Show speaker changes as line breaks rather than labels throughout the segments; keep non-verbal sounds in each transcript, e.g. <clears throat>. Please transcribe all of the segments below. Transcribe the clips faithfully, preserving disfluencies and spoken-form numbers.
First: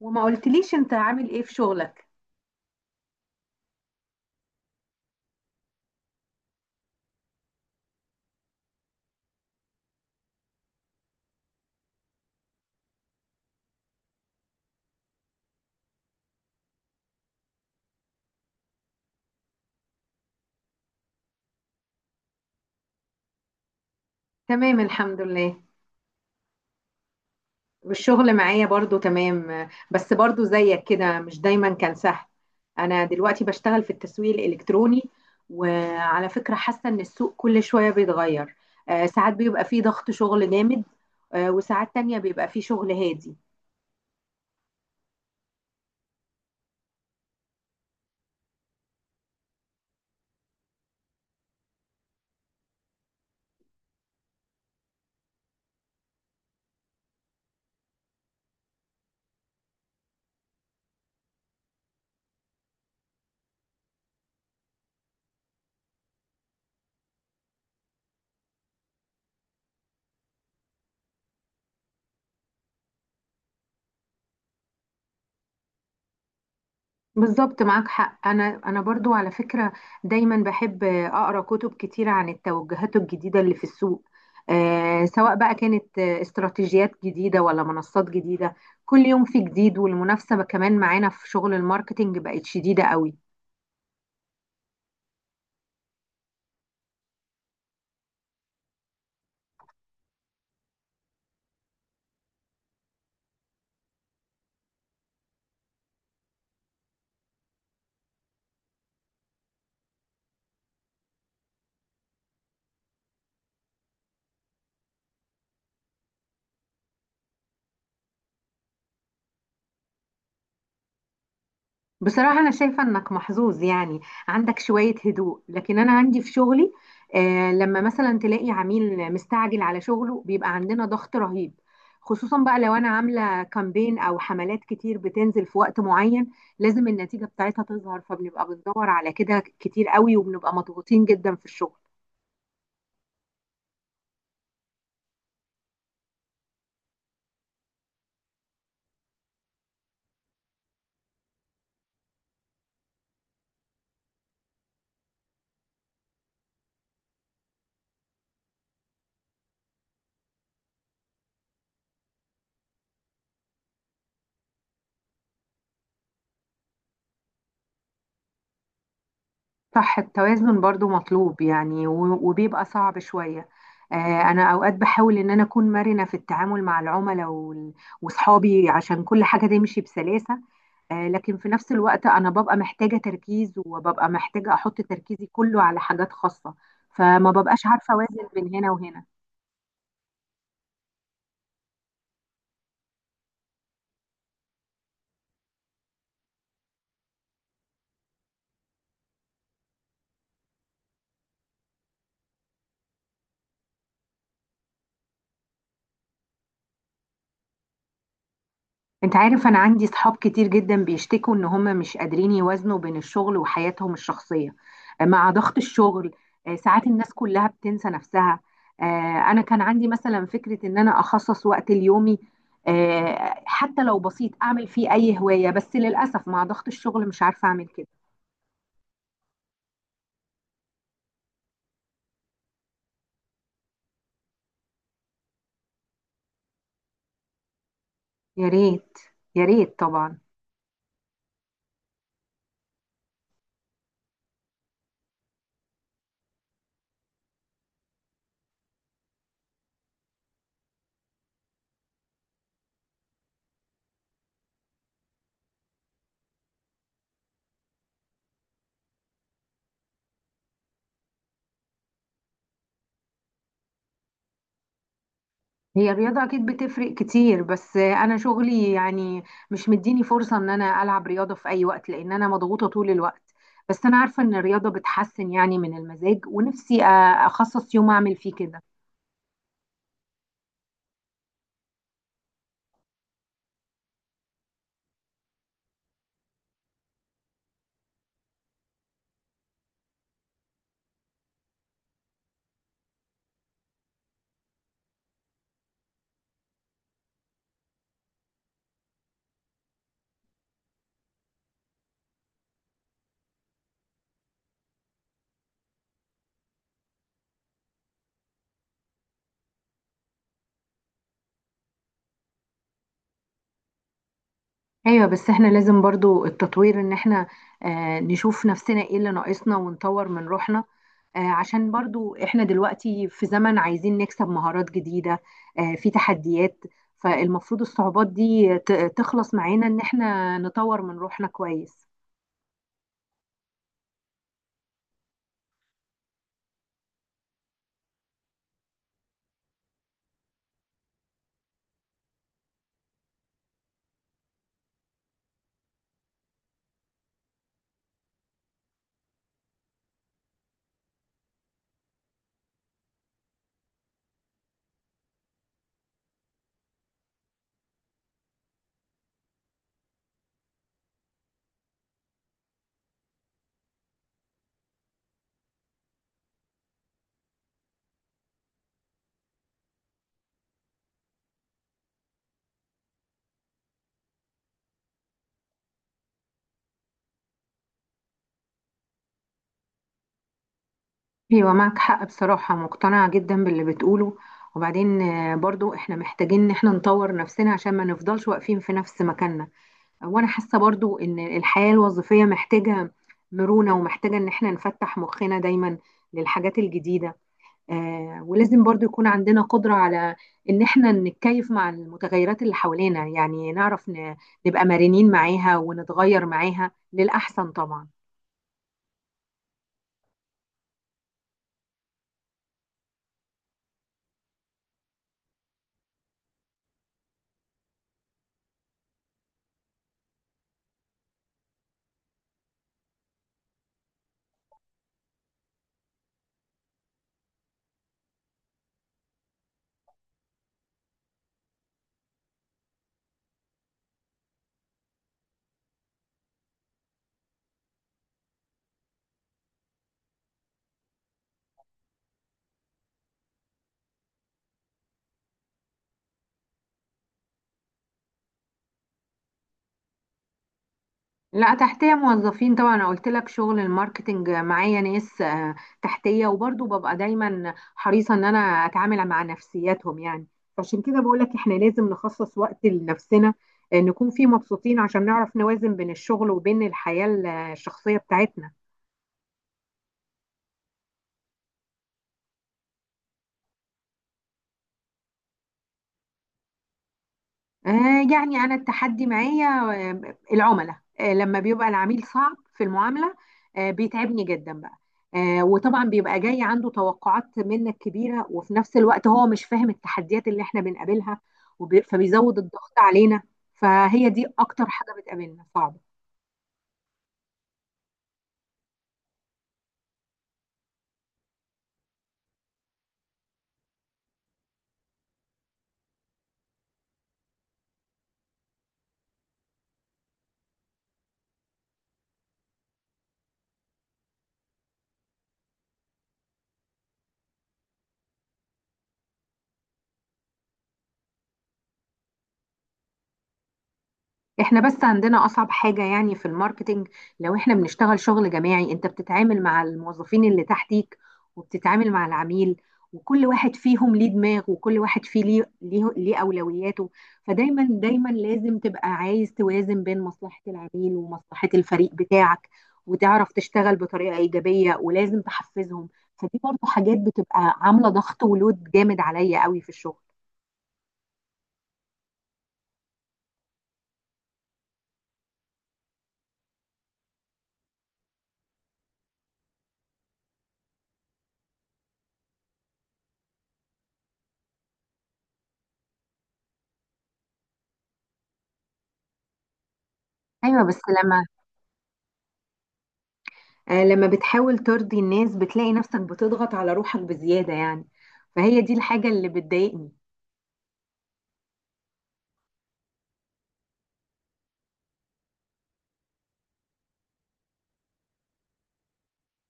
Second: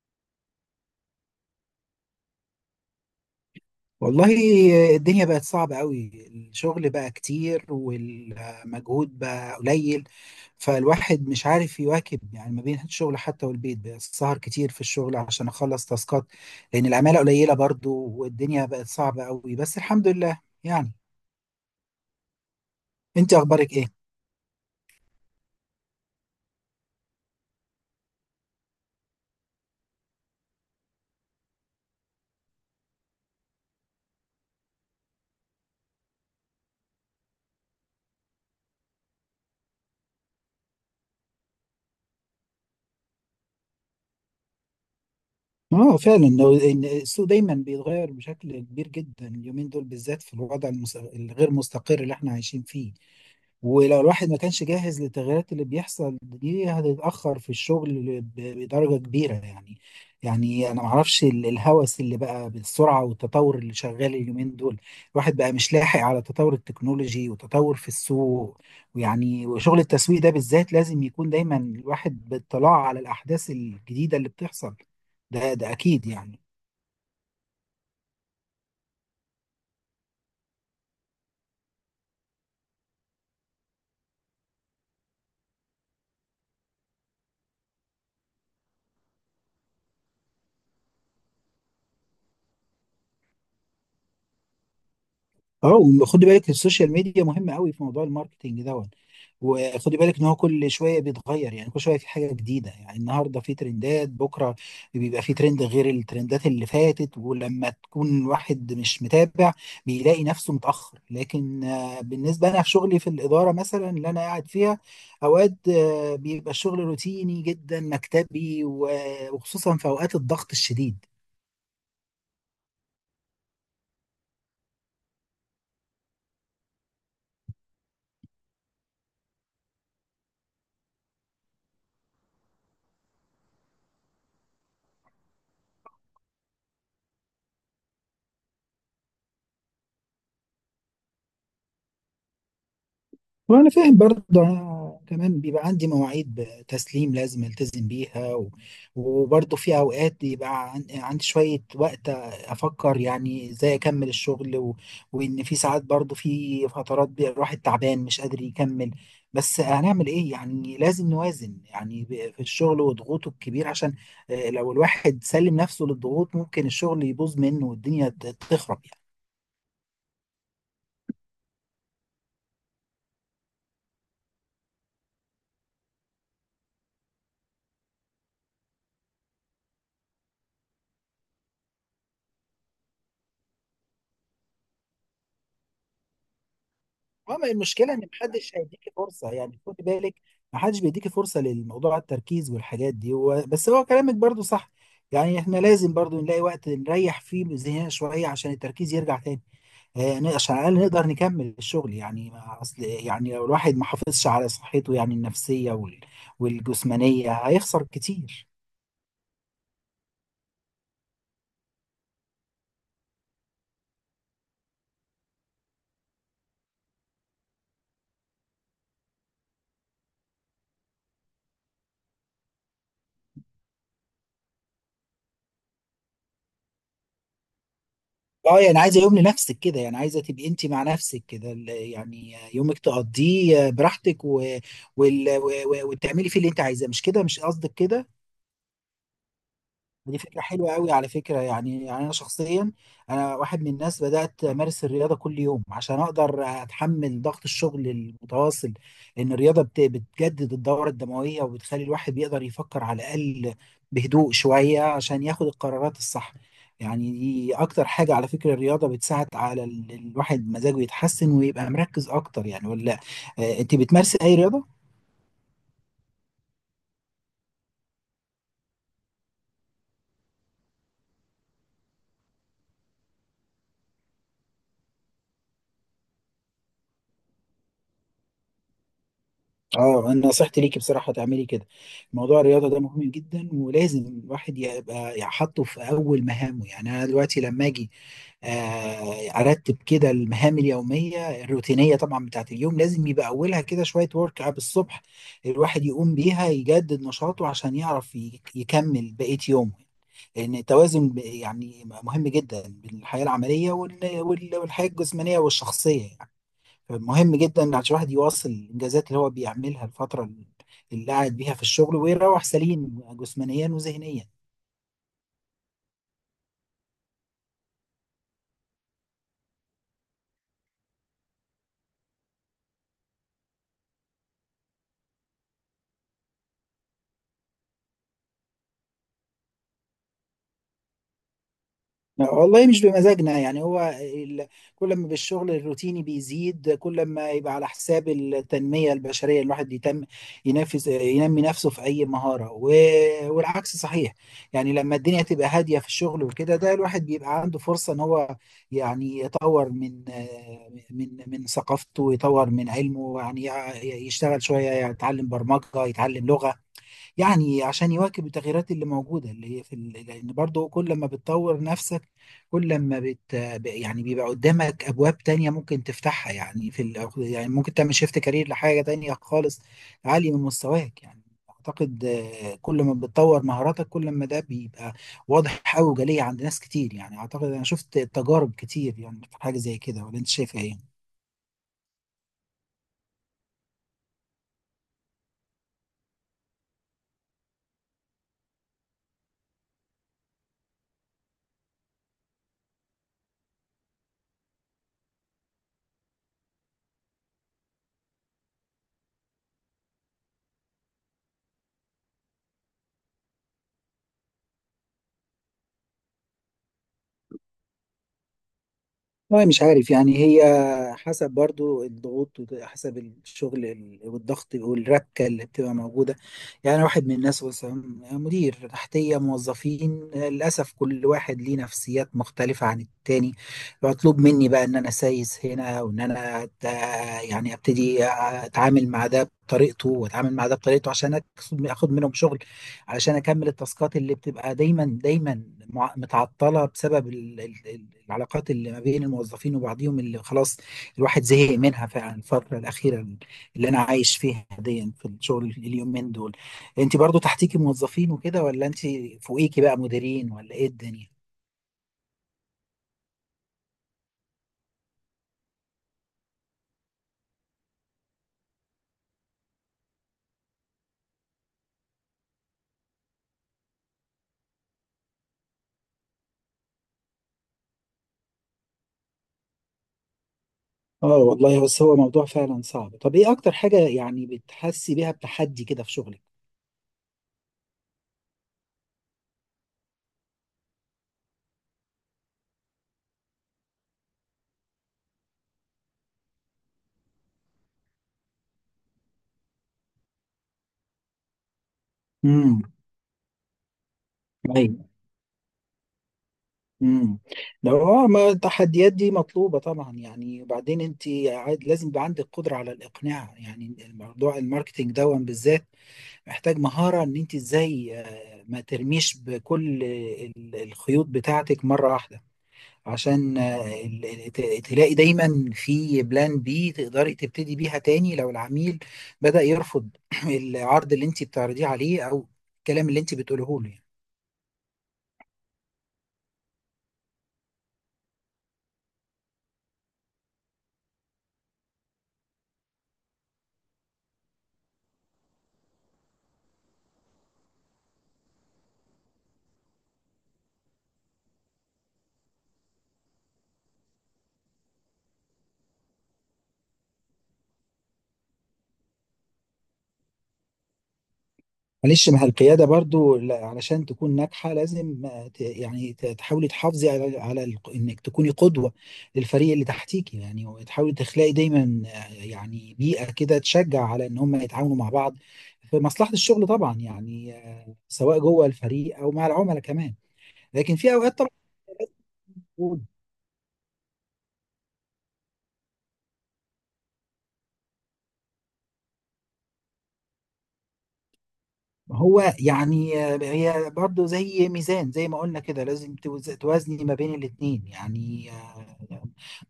وما قلتليش انت عامل ايه في شغلك؟
والله، الدنيا بقت صعبة قوي. الشغل بقى كتير والمجهود بقى قليل، فالواحد مش عارف يواكب. يعني ما بين الشغل حتى والبيت، بقى السهر كتير في الشغل عشان أخلص تاسكات، لأن العمالة قليلة برضو والدنيا بقت صعبة قوي. بس الحمد لله يعني. أنت أخبارك إيه؟
تمام، الحمد لله. والشغل معايا برضو تمام، بس برضو زيك كده، مش دايما كان سهل. انا دلوقتي بشتغل في التسويق الالكتروني، وعلى فكرة حاسة ان السوق كل شوية بيتغير. آه، ساعات بيبقى فيه ضغط شغل جامد، آه، وساعات تانية بيبقى فيه شغل هادي.
اه فعلا، لو- إن السوق دايما بيتغير بشكل كبير جدا اليومين دول بالذات، في الوضع المس- الغير مستقر اللي احنا عايشين فيه. ولو الواحد ما كانش جاهز للتغيرات اللي بيحصل دي، هتتأخر في الشغل ب- بدرجة كبيرة يعني. يعني أنا معرفش ال- الهوس اللي بقى بالسرعة والتطور اللي شغال اليومين دول. الواحد بقى مش لاحق على تطور التكنولوجي وتطور في السوق. ويعني وشغل التسويق ده بالذات لازم يكون دايما الواحد باطلاع على الأحداث الجديدة اللي بتحصل. ده ده أكيد يعني.
بالظبط، معاك حق. انا انا برضو على فكره دايما بحب اقرا كتب كتيره عن التوجهات الجديده اللي في السوق، آه سواء بقى كانت آه، استراتيجيات جديده ولا منصات جديده. كل يوم في جديد، والمنافسه كمان معانا في شغل الماركتينج بقت شديده قوي.
اه، وخدي بالك السوشيال ميديا مهمه قوي في موضوع الماركتينج دوت. وخدي بالك ان هو كل شويه بيتغير، يعني كل شويه في حاجه جديده. يعني النهارده في ترندات، بكره بيبقى في ترند غير الترندات اللي فاتت. ولما تكون واحد مش متابع، بيلاقي نفسه متاخر. لكن آه، بالنسبه انا في شغلي في الاداره مثلا اللي انا قاعد فيها، اوقات آه، بيبقى الشغل روتيني جدا مكتبي و- وخصوصا في اوقات الضغط الشديد.
بصراحة أنا شايفة إنك محظوظ يعني، عندك شوية هدوء، لكن أنا عندي في شغلي، آه لما مثلا تلاقي عميل مستعجل على شغله بيبقى عندنا ضغط رهيب. خصوصا بقى لو أنا عاملة كامبين أو حملات كتير بتنزل في وقت معين، لازم النتيجة بتاعتها تظهر، فبنبقى بندور على كده كتير قوي وبنبقى مضغوطين جدا في الشغل.
وانا فاهم برضه. انا كمان بيبقى عندي مواعيد تسليم لازم التزم بيها، و- وبرضه في اوقات بيبقى عن- عندي شويه وقت افكر يعني ازاي اكمل الشغل و... وان في ساعات برضه، في فترات بيبقى الواحد تعبان مش قادر يكمل. بس هنعمل ايه؟ يعني لازم نوازن يعني ب- في الشغل وضغوطه الكبير، عشان آه، لو الواحد سلم نفسه للضغوط ممكن الشغل يبوظ منه، والدنيا ت- تخرب يعني.
صح، التوازن برضو مطلوب يعني، و- وبيبقى صعب شوية. آه، أنا أوقات بحاول إن أنا أكون مرنة في التعامل مع العملاء وال- وصحابي عشان كل حاجة تمشي بسلاسة. آه، لكن في نفس الوقت أنا ببقى محتاجة تركيز وببقى محتاجة أحط تركيزي كله على حاجات خاصة، فما
اه، ما
ببقاش عارفة
المشكله ان
أوازن
محدش
بين هنا
هيديكي
وهنا.
فرصه يعني. خدي بالك، محدش بيديكي فرصه للموضوع التركيز والحاجات دي و... بس هو كلامك برضو صح. يعني احنا لازم برضو نلاقي وقت نريح فيه ذهننا شويه عشان التركيز يرجع تاني، آه، ن- عشان على الاقل نقدر نكمل الشغل يعني. ما اصل يعني لو الواحد ما حافظش على صحته يعني النفسيه وال... والجسمانيه، هيخسر كتير.
انت عارف، انا عندي صحاب كتير جدا بيشتكوا ان هم مش قادرين يوازنوا بين الشغل وحياتهم الشخصية، آه، مع ضغط الشغل. آه، ساعات الناس كلها بتنسى نفسها. آه، انا كان عندي مثلا فكرة ان انا اخصص وقت ليومي، آه، حتى لو بسيط اعمل فيه اي هواية، بس للأسف مع ضغط الشغل مش عارفة اعمل كده.
اه يعني عايزه يوم لنفسك كده، يعني عايزه تبقي انت مع نفسك كده، ال- يعني يومك تقضيه براحتك و... وال... و... و- وتعملي فيه اللي انت عايزاه. مش كده؟ مش قصدك كده؟
يا ريت، يا ريت طبعا.
دي فكرة حلوة قوي على فكرة. يعني يعني أنا شخصيا، أنا واحد من الناس بدأت أمارس الرياضة كل يوم عشان أقدر أتحمل ضغط الشغل المتواصل. إن الرياضة بت- بتجدد الدورة الدموية، وبتخلي الواحد بيقدر يفكر على الأقل بهدوء شوية عشان ياخد القرارات الصح. يعني دي أكتر حاجة على فكرة. الرياضة بتساعد على ال- الواحد مزاجه يتحسن ويبقى مركز أكتر يعني، ولا؟ آه، أنت بتمارسي أي رياضة؟
هي الرياضة أكيد بتفرق كتير، بس أنا شغلي يعني مش مديني فرصة إن أنا ألعب رياضة في أي وقت، لأن أنا مضغوطة طول الوقت. بس أنا عارفة إن الرياضة بتحسن يعني من المزاج، ونفسي أ- أخصص يوم أعمل فيه كده.
اه، انا نصيحتي ليكي بصراحه تعملي كده. موضوع الرياضه ده مهم جدا، ولازم الواحد يبقى يحطه في اول مهامه. يعني انا دلوقتي لما اجي آه، ارتب كده المهام اليوميه الروتينيه طبعا بتاعت اليوم، لازم يبقى اولها كده شويه ورك اب الصبح، الواحد يقوم بيها يجدد نشاطه عشان يعرف ي- يكمل بقيه يومه. لان التوازن ب- يعني مهم جدا بين الحياه العمليه وال- وال- والحياه الجسمانيه والشخصيه يعني. مهم جدا عشان الواحد يواصل الانجازات اللي هو بيعملها الفتره اللي قاعد بيها في الشغل، ويروح سليم جسمانيا وذهنيا.
ايوه، بس احنا لازم برضو التطوير، ان احنا آه نشوف نفسنا ايه اللي ناقصنا ونطور من روحنا، آه عشان برضو احنا دلوقتي في زمن عايزين نكسب مهارات جديدة، آه في تحديات. فالمفروض الصعوبات دي ت- تخلص معانا، ان احنا نطور من روحنا كويس.
والله مش بمزاجنا يعني. هو ال... كل ما بالشغل الروتيني بيزيد، كل ما يبقى على حساب التنمية البشرية. الواحد يتم ينفذ، ينمي نفسه في أي مهارة و... والعكس صحيح. يعني لما الدنيا تبقى هادية في الشغل وكده، ده الواحد بيبقى عنده فرصة إن هو يعني يطور من من من ثقافته، ويطور من علمه يعني. يشتغل شوية، يتعلم برمجة، يتعلم لغة. يعني عشان يواكب التغييرات اللي موجودة اللي هي في ال- لأن برضه كل ما بتطور نفسك، كل ما بت ب- يعني بيبقى قدامك أبواب تانية ممكن تفتحها، يعني في ال... يعني ممكن تعمل شيفت كارير لحاجة تانية خالص عالية من مستواك يعني. أعتقد آه، كل ما بتطور مهاراتك، كل ما ده بيبقى واضح أوي وجلي عند ناس كتير يعني. أعتقد أنا شفت تجارب كتير يعني في حاجة زي كده، ولا أنت شايفها إيه؟
ايوه، معك حق، بصراحة مقتنعة جدا باللي بتقوله. وبعدين آه برضو احنا محتاجين ان احنا نطور نفسنا عشان ما نفضلش واقفين في نفس مكاننا. وانا حاسه برضو ان الحياه الوظيفيه محتاجه مرونه، ومحتاجه ان احنا نفتح مخنا دايما للحاجات الجديده. آه ولازم برضو يكون عندنا قدره على ان احنا نتكيف مع المتغيرات اللي حوالينا، يعني نعرف ن- نبقى مرنين معاها ونتغير معاها للاحسن طبعا.
والله مش عارف يعني. هي حسب برضو الضغوط، وحسب الشغل ال- والضغط والركة اللي بتبقى موجودة. يعني واحد من الناس مثلا مدير تحتية موظفين، للأسف كل واحد ليه نفسيات مختلفة عن التاني. مطلوب مني بقى إن أنا سايس هنا، وإن أنا أت- يعني أبتدي أتعامل مع ده بطريقته وأتعامل مع ده بطريقته، عشان أكسب- أخد منهم شغل علشان اكمل التاسكات اللي بتبقى دايما دايما مع- متعطله بسبب ال- ال- ال- العلاقات اللي ما بين الموظفين وبعضهم، اللي خلاص الواحد زهق منها فعلا الفتره الاخيره اللي انا عايش فيها دي في الشغل اليومين دول. انت برضو تحتيكي موظفين وكده، ولا انت فوقيكي بقى مديرين، ولا ايه الدنيا؟
لا، تحتيه موظفين طبعا. انا قلت لك شغل الماركتنج معايا ناس آه، تحتيه، وبرضه ببقى دايما حريصه ان انا اتعامل مع نفسياتهم يعني. فعشان كده بقول لك احنا لازم نخصص وقت لنفسنا، آه، نكون فيه مبسوطين عشان نعرف نوازن بين الشغل وبين الحياه الشخصيه بتاعتنا.
اه والله، بس هو موضوع فعلا صعب. طب ايه اكتر حاجة يعني بتحسي بيها بتحدي كده في شغلك؟
آه، يعني أنا التحدي معايا آه، العملاء، آه، لما بيبقى العميل صعب في المعاملة آه، بيتعبني جدا بقى. آه، وطبعا بيبقى جاي عنده توقعات منك كبيرة، وفي نفس الوقت هو مش فاهم التحديات اللي احنا بنقابلها، وبي- فبيزود
امم.
الضغط علينا. فهي دي أكتر حاجة بتقابلنا صعبة.
امم. لو اه ما التحديات دي مطلوبه طبعا يعني. وبعدين انت عاد- لازم يبقى عندك قدره على الاقناع. يعني الموضوع الماركتينج ده بالذات محتاج مهاره ان انت ازاي آه، ما ترميش بكل ال- الخيوط بتاعتك مره واحده، عشان آه، ال- ال- ت- تلاقي دايما في بلان بي تقدري تبتدي بيها تاني، لو العميل بدأ يرفض <clears throat> العرض اللي انت بتعرضيه عليه، او الكلام اللي انت بتقوله له يعني.
احنا بس عندنا اصعب حاجة يعني في الماركتينج، لو احنا بنشتغل شغل جماعي، انت بتتعامل مع الموظفين اللي تحتيك وبتتعامل مع العميل، وكل واحد فيهم ليه دماغ، وكل واحد فيه ليه ليه, ليه اولوياته. فدايما دايما لازم تبقى عايز توازن بين مصلحة العميل ومصلحة الفريق بتاعك، وتعرف تشتغل بطريقة ايجابية، ولازم تحفزهم. فدي برضه حاجات بتبقى عاملة ضغط ولود جامد عليا قوي في الشغل.
معلش، ما هي القيادة برضو لا- علشان تكون ناجحة لازم آه، ت- يعني ت- تحاولي تحافظي على على ال- انك تكوني قدوة للفريق اللي تحتيكي يعني، وتحاولي تخلقي دايما آه، يعني بيئة كده تشجع على ان هم يتعاونوا مع بعض في مصلحة الشغل طبعا يعني، آه، سواء جوه الفريق او مع العملاء كمان.
ايوه،
لكن
بس
في اوقات
لما
طبعا.
آه، لما بتحاول ترضي الناس بتلاقي نفسك بتضغط على روحك بزيادة يعني. فهي دي الحاجة اللي بتضايقني.
هو يعني، هي برضه زي ميزان زي ما قلنا كده، لازم توز- توازني ما بين الاتنين يعني. آه،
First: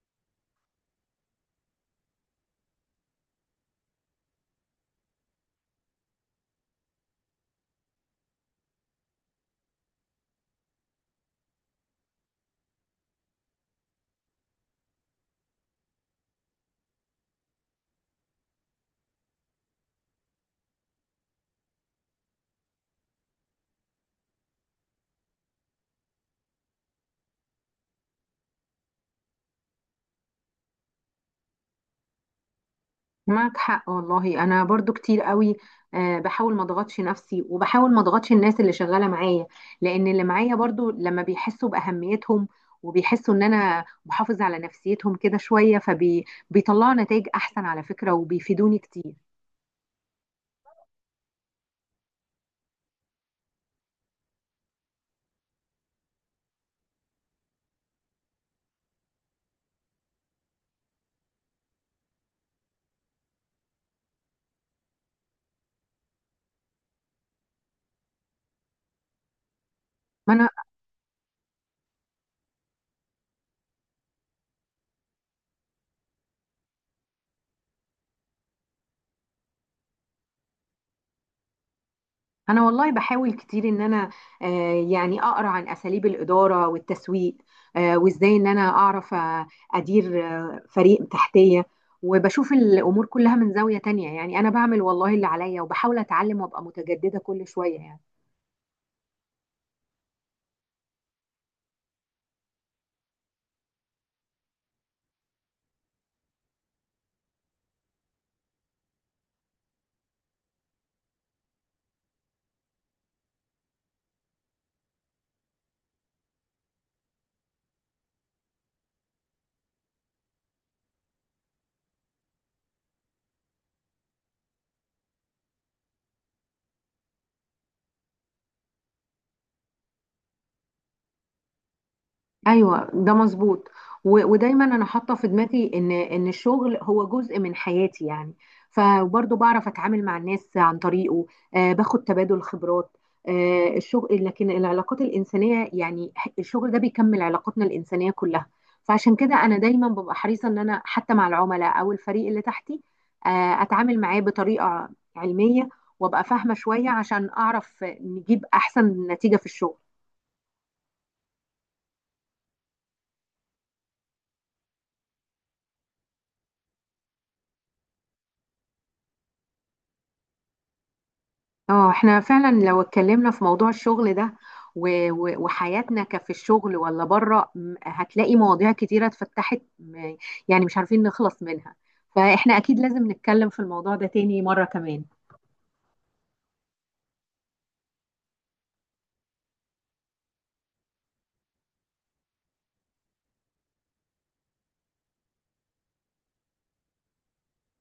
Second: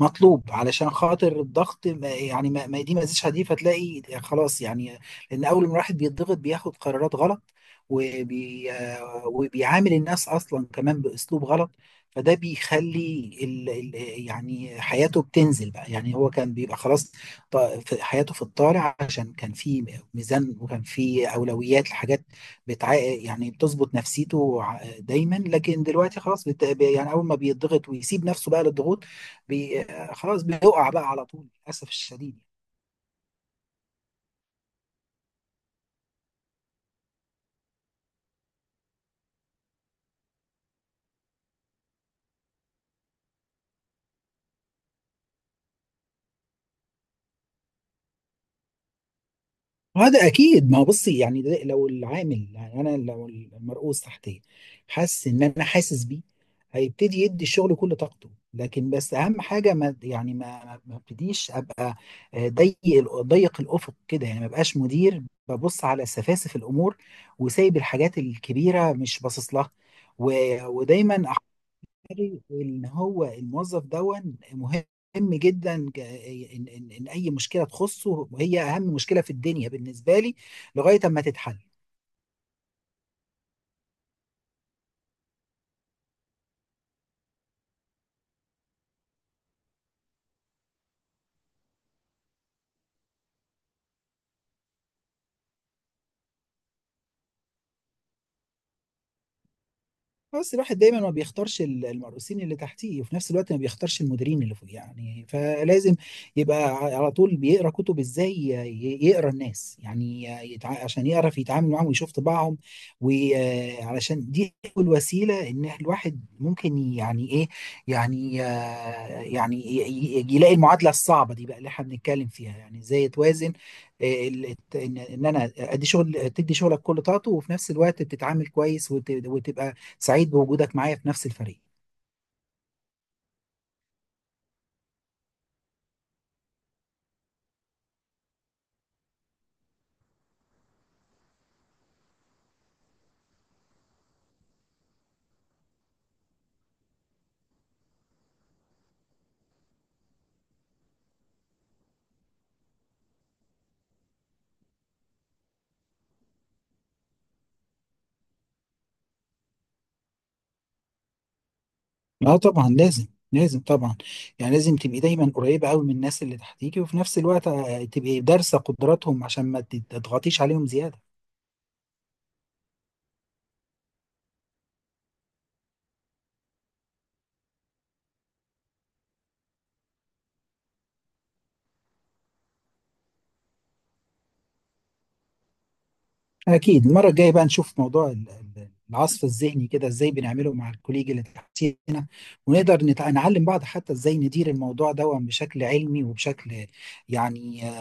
مطلوب علشان خاطر الضغط، ما- يعني ما ما- دي ما زيش حديد فتلاقي خلاص يعني. لان اول ما الواحد بيتضغط بياخد قرارات غلط، وبي آه، وبيعامل الناس اصلا كمان باسلوب غلط. فده بيخلي ال ال يعني حياته بتنزل بقى. يعني هو كان بيبقى خلاص ط- في- حياته في الطالع، عشان كان في ميزان وكان في اولويات لحاجات بتع... يعني بتظبط نفسيته ع- دايما. لكن دلوقتي خلاص بت... ب- يعني اول ما بيضغط ويسيب نفسه بقى للضغوط، بي... خلاص بيقع بقى على طول للاسف الشديد.
معك حق والله، أنا برضو كتير قوي آه، بحاول ما اضغطش نفسي وبحاول ما اضغطش الناس اللي شغالة معايا، لأن اللي معايا برضو لما بيحسوا بأهميتهم وبيحسوا إن أنا بحافظ على نفسيتهم كده شوية فبيطلعوا نتائج أحسن على فكرة وبيفيدوني كتير.
هذا اكيد. ما هو بصي يعني، ده- لو العامل، يعني انا، لو المرؤوس تحتي حاسس ان انا حاسس بيه، هيبتدي يدي الشغل كل طاقته. لكن بس اهم حاجه ما يعني ما ما ما ابتديش ابقى آه، ضيق ال- ضيق الافق كده يعني، ما بقاش مدير ببص على سفاسف الامور وسايب الحاجات الكبيره مش باصص لها.
ما أنا
و- ودايما الإداري إن هو الموظف دون مهم جدا، ك- إن, إن, إن أي مشكلة تخصه وهي أهم مشكلة في الدنيا بالنسبة لي، لغاية أما تتحل.
انا والله بحاول كتير ان انا آه، يعني اقرا عن اساليب الاداره والتسويق، آه، وازاي ان انا اعرف آه، ادير آه، فريق تحتيه وبشوف الامور كلها من زاويه تانية. يعني انا بعمل والله اللي عليا، وبحاول اتعلم وابقى متجدده كل شويه يعني.
بس الواحد دايما ما بيختارش ال- المرؤوسين اللي تحتيه، وفي نفس الوقت ما بيختارش المديرين اللي فوق يعني. فلازم يبقى ع- على طول بيقرا كتب ازاي ي- يقرا الناس يعني يتع... عشان يعرف يتعامل معاهم ويشوف طباعهم. وعلشان دي الوسيله، ان الواحد ممكن يعني ايه، يعني آه، يعني ي- ي- يلاقي المعادله الصعبه دي بقى اللي احنا بنتكلم فيها. يعني ازاي توازن آه، ال- الت- ان إن انا ادي شغل، تدي شغلك كل طاقته، وفي نفس الوقت بتتعامل كويس وت- وتبقى سعيد بوجودك معايا في نفس الفريق.
ايوه، ده مظبوط، و- ودايما انا حاطه في دماغي ان ان الشغل هو جزء من حياتي يعني، فبرضه بعرف اتعامل مع الناس عن طريقه. آه باخد تبادل خبرات آه الشغل، لكن العلاقات الانسانيه يعني ح- الشغل ده بيكمل علاقاتنا الانسانيه كلها. فعشان كده انا دايما ببقى حريصه ان انا حتى مع العملاء او الفريق اللي تحتي آه اتعامل معاه بطريقه علميه، وابقى فاهمه شويه عشان اعرف نجيب احسن نتيجه في الشغل.
اه طبعا لازم. لازم طبعا. يعني لازم تبقي دايما قريبة قوي من الناس اللي تحتيكي، وفي نفس الوقت آه، تبقي دارسة قدراتهم عشان ما تضغطيش عليهم زيادة.
اه، احنا فعلا لو اتكلمنا في موضوع الشغل ده و- و- وحياتنا كفي الشغل ولا بره م- هتلاقي مواضيع كتيرة اتفتحت م- يعني مش عارفين نخلص منها. فاحنا اكيد لازم نتكلم في الموضوع ده تاني مرة كمان.
اكيد، المرة الجاية بقى نشوف موضوع ال- ال- العصف الذهني، كده ازاي بنعمله مع الكوليج اللي تحتينا، ونقدر نتع- نعلم بعض حتى ازاي ندير الموضوع ده بشكل علمي وبشكل، يعني آه،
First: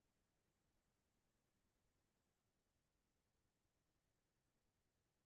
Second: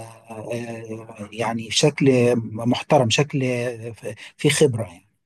آه، يعني بشكل محترم، شكل آه، في خبرة يعني.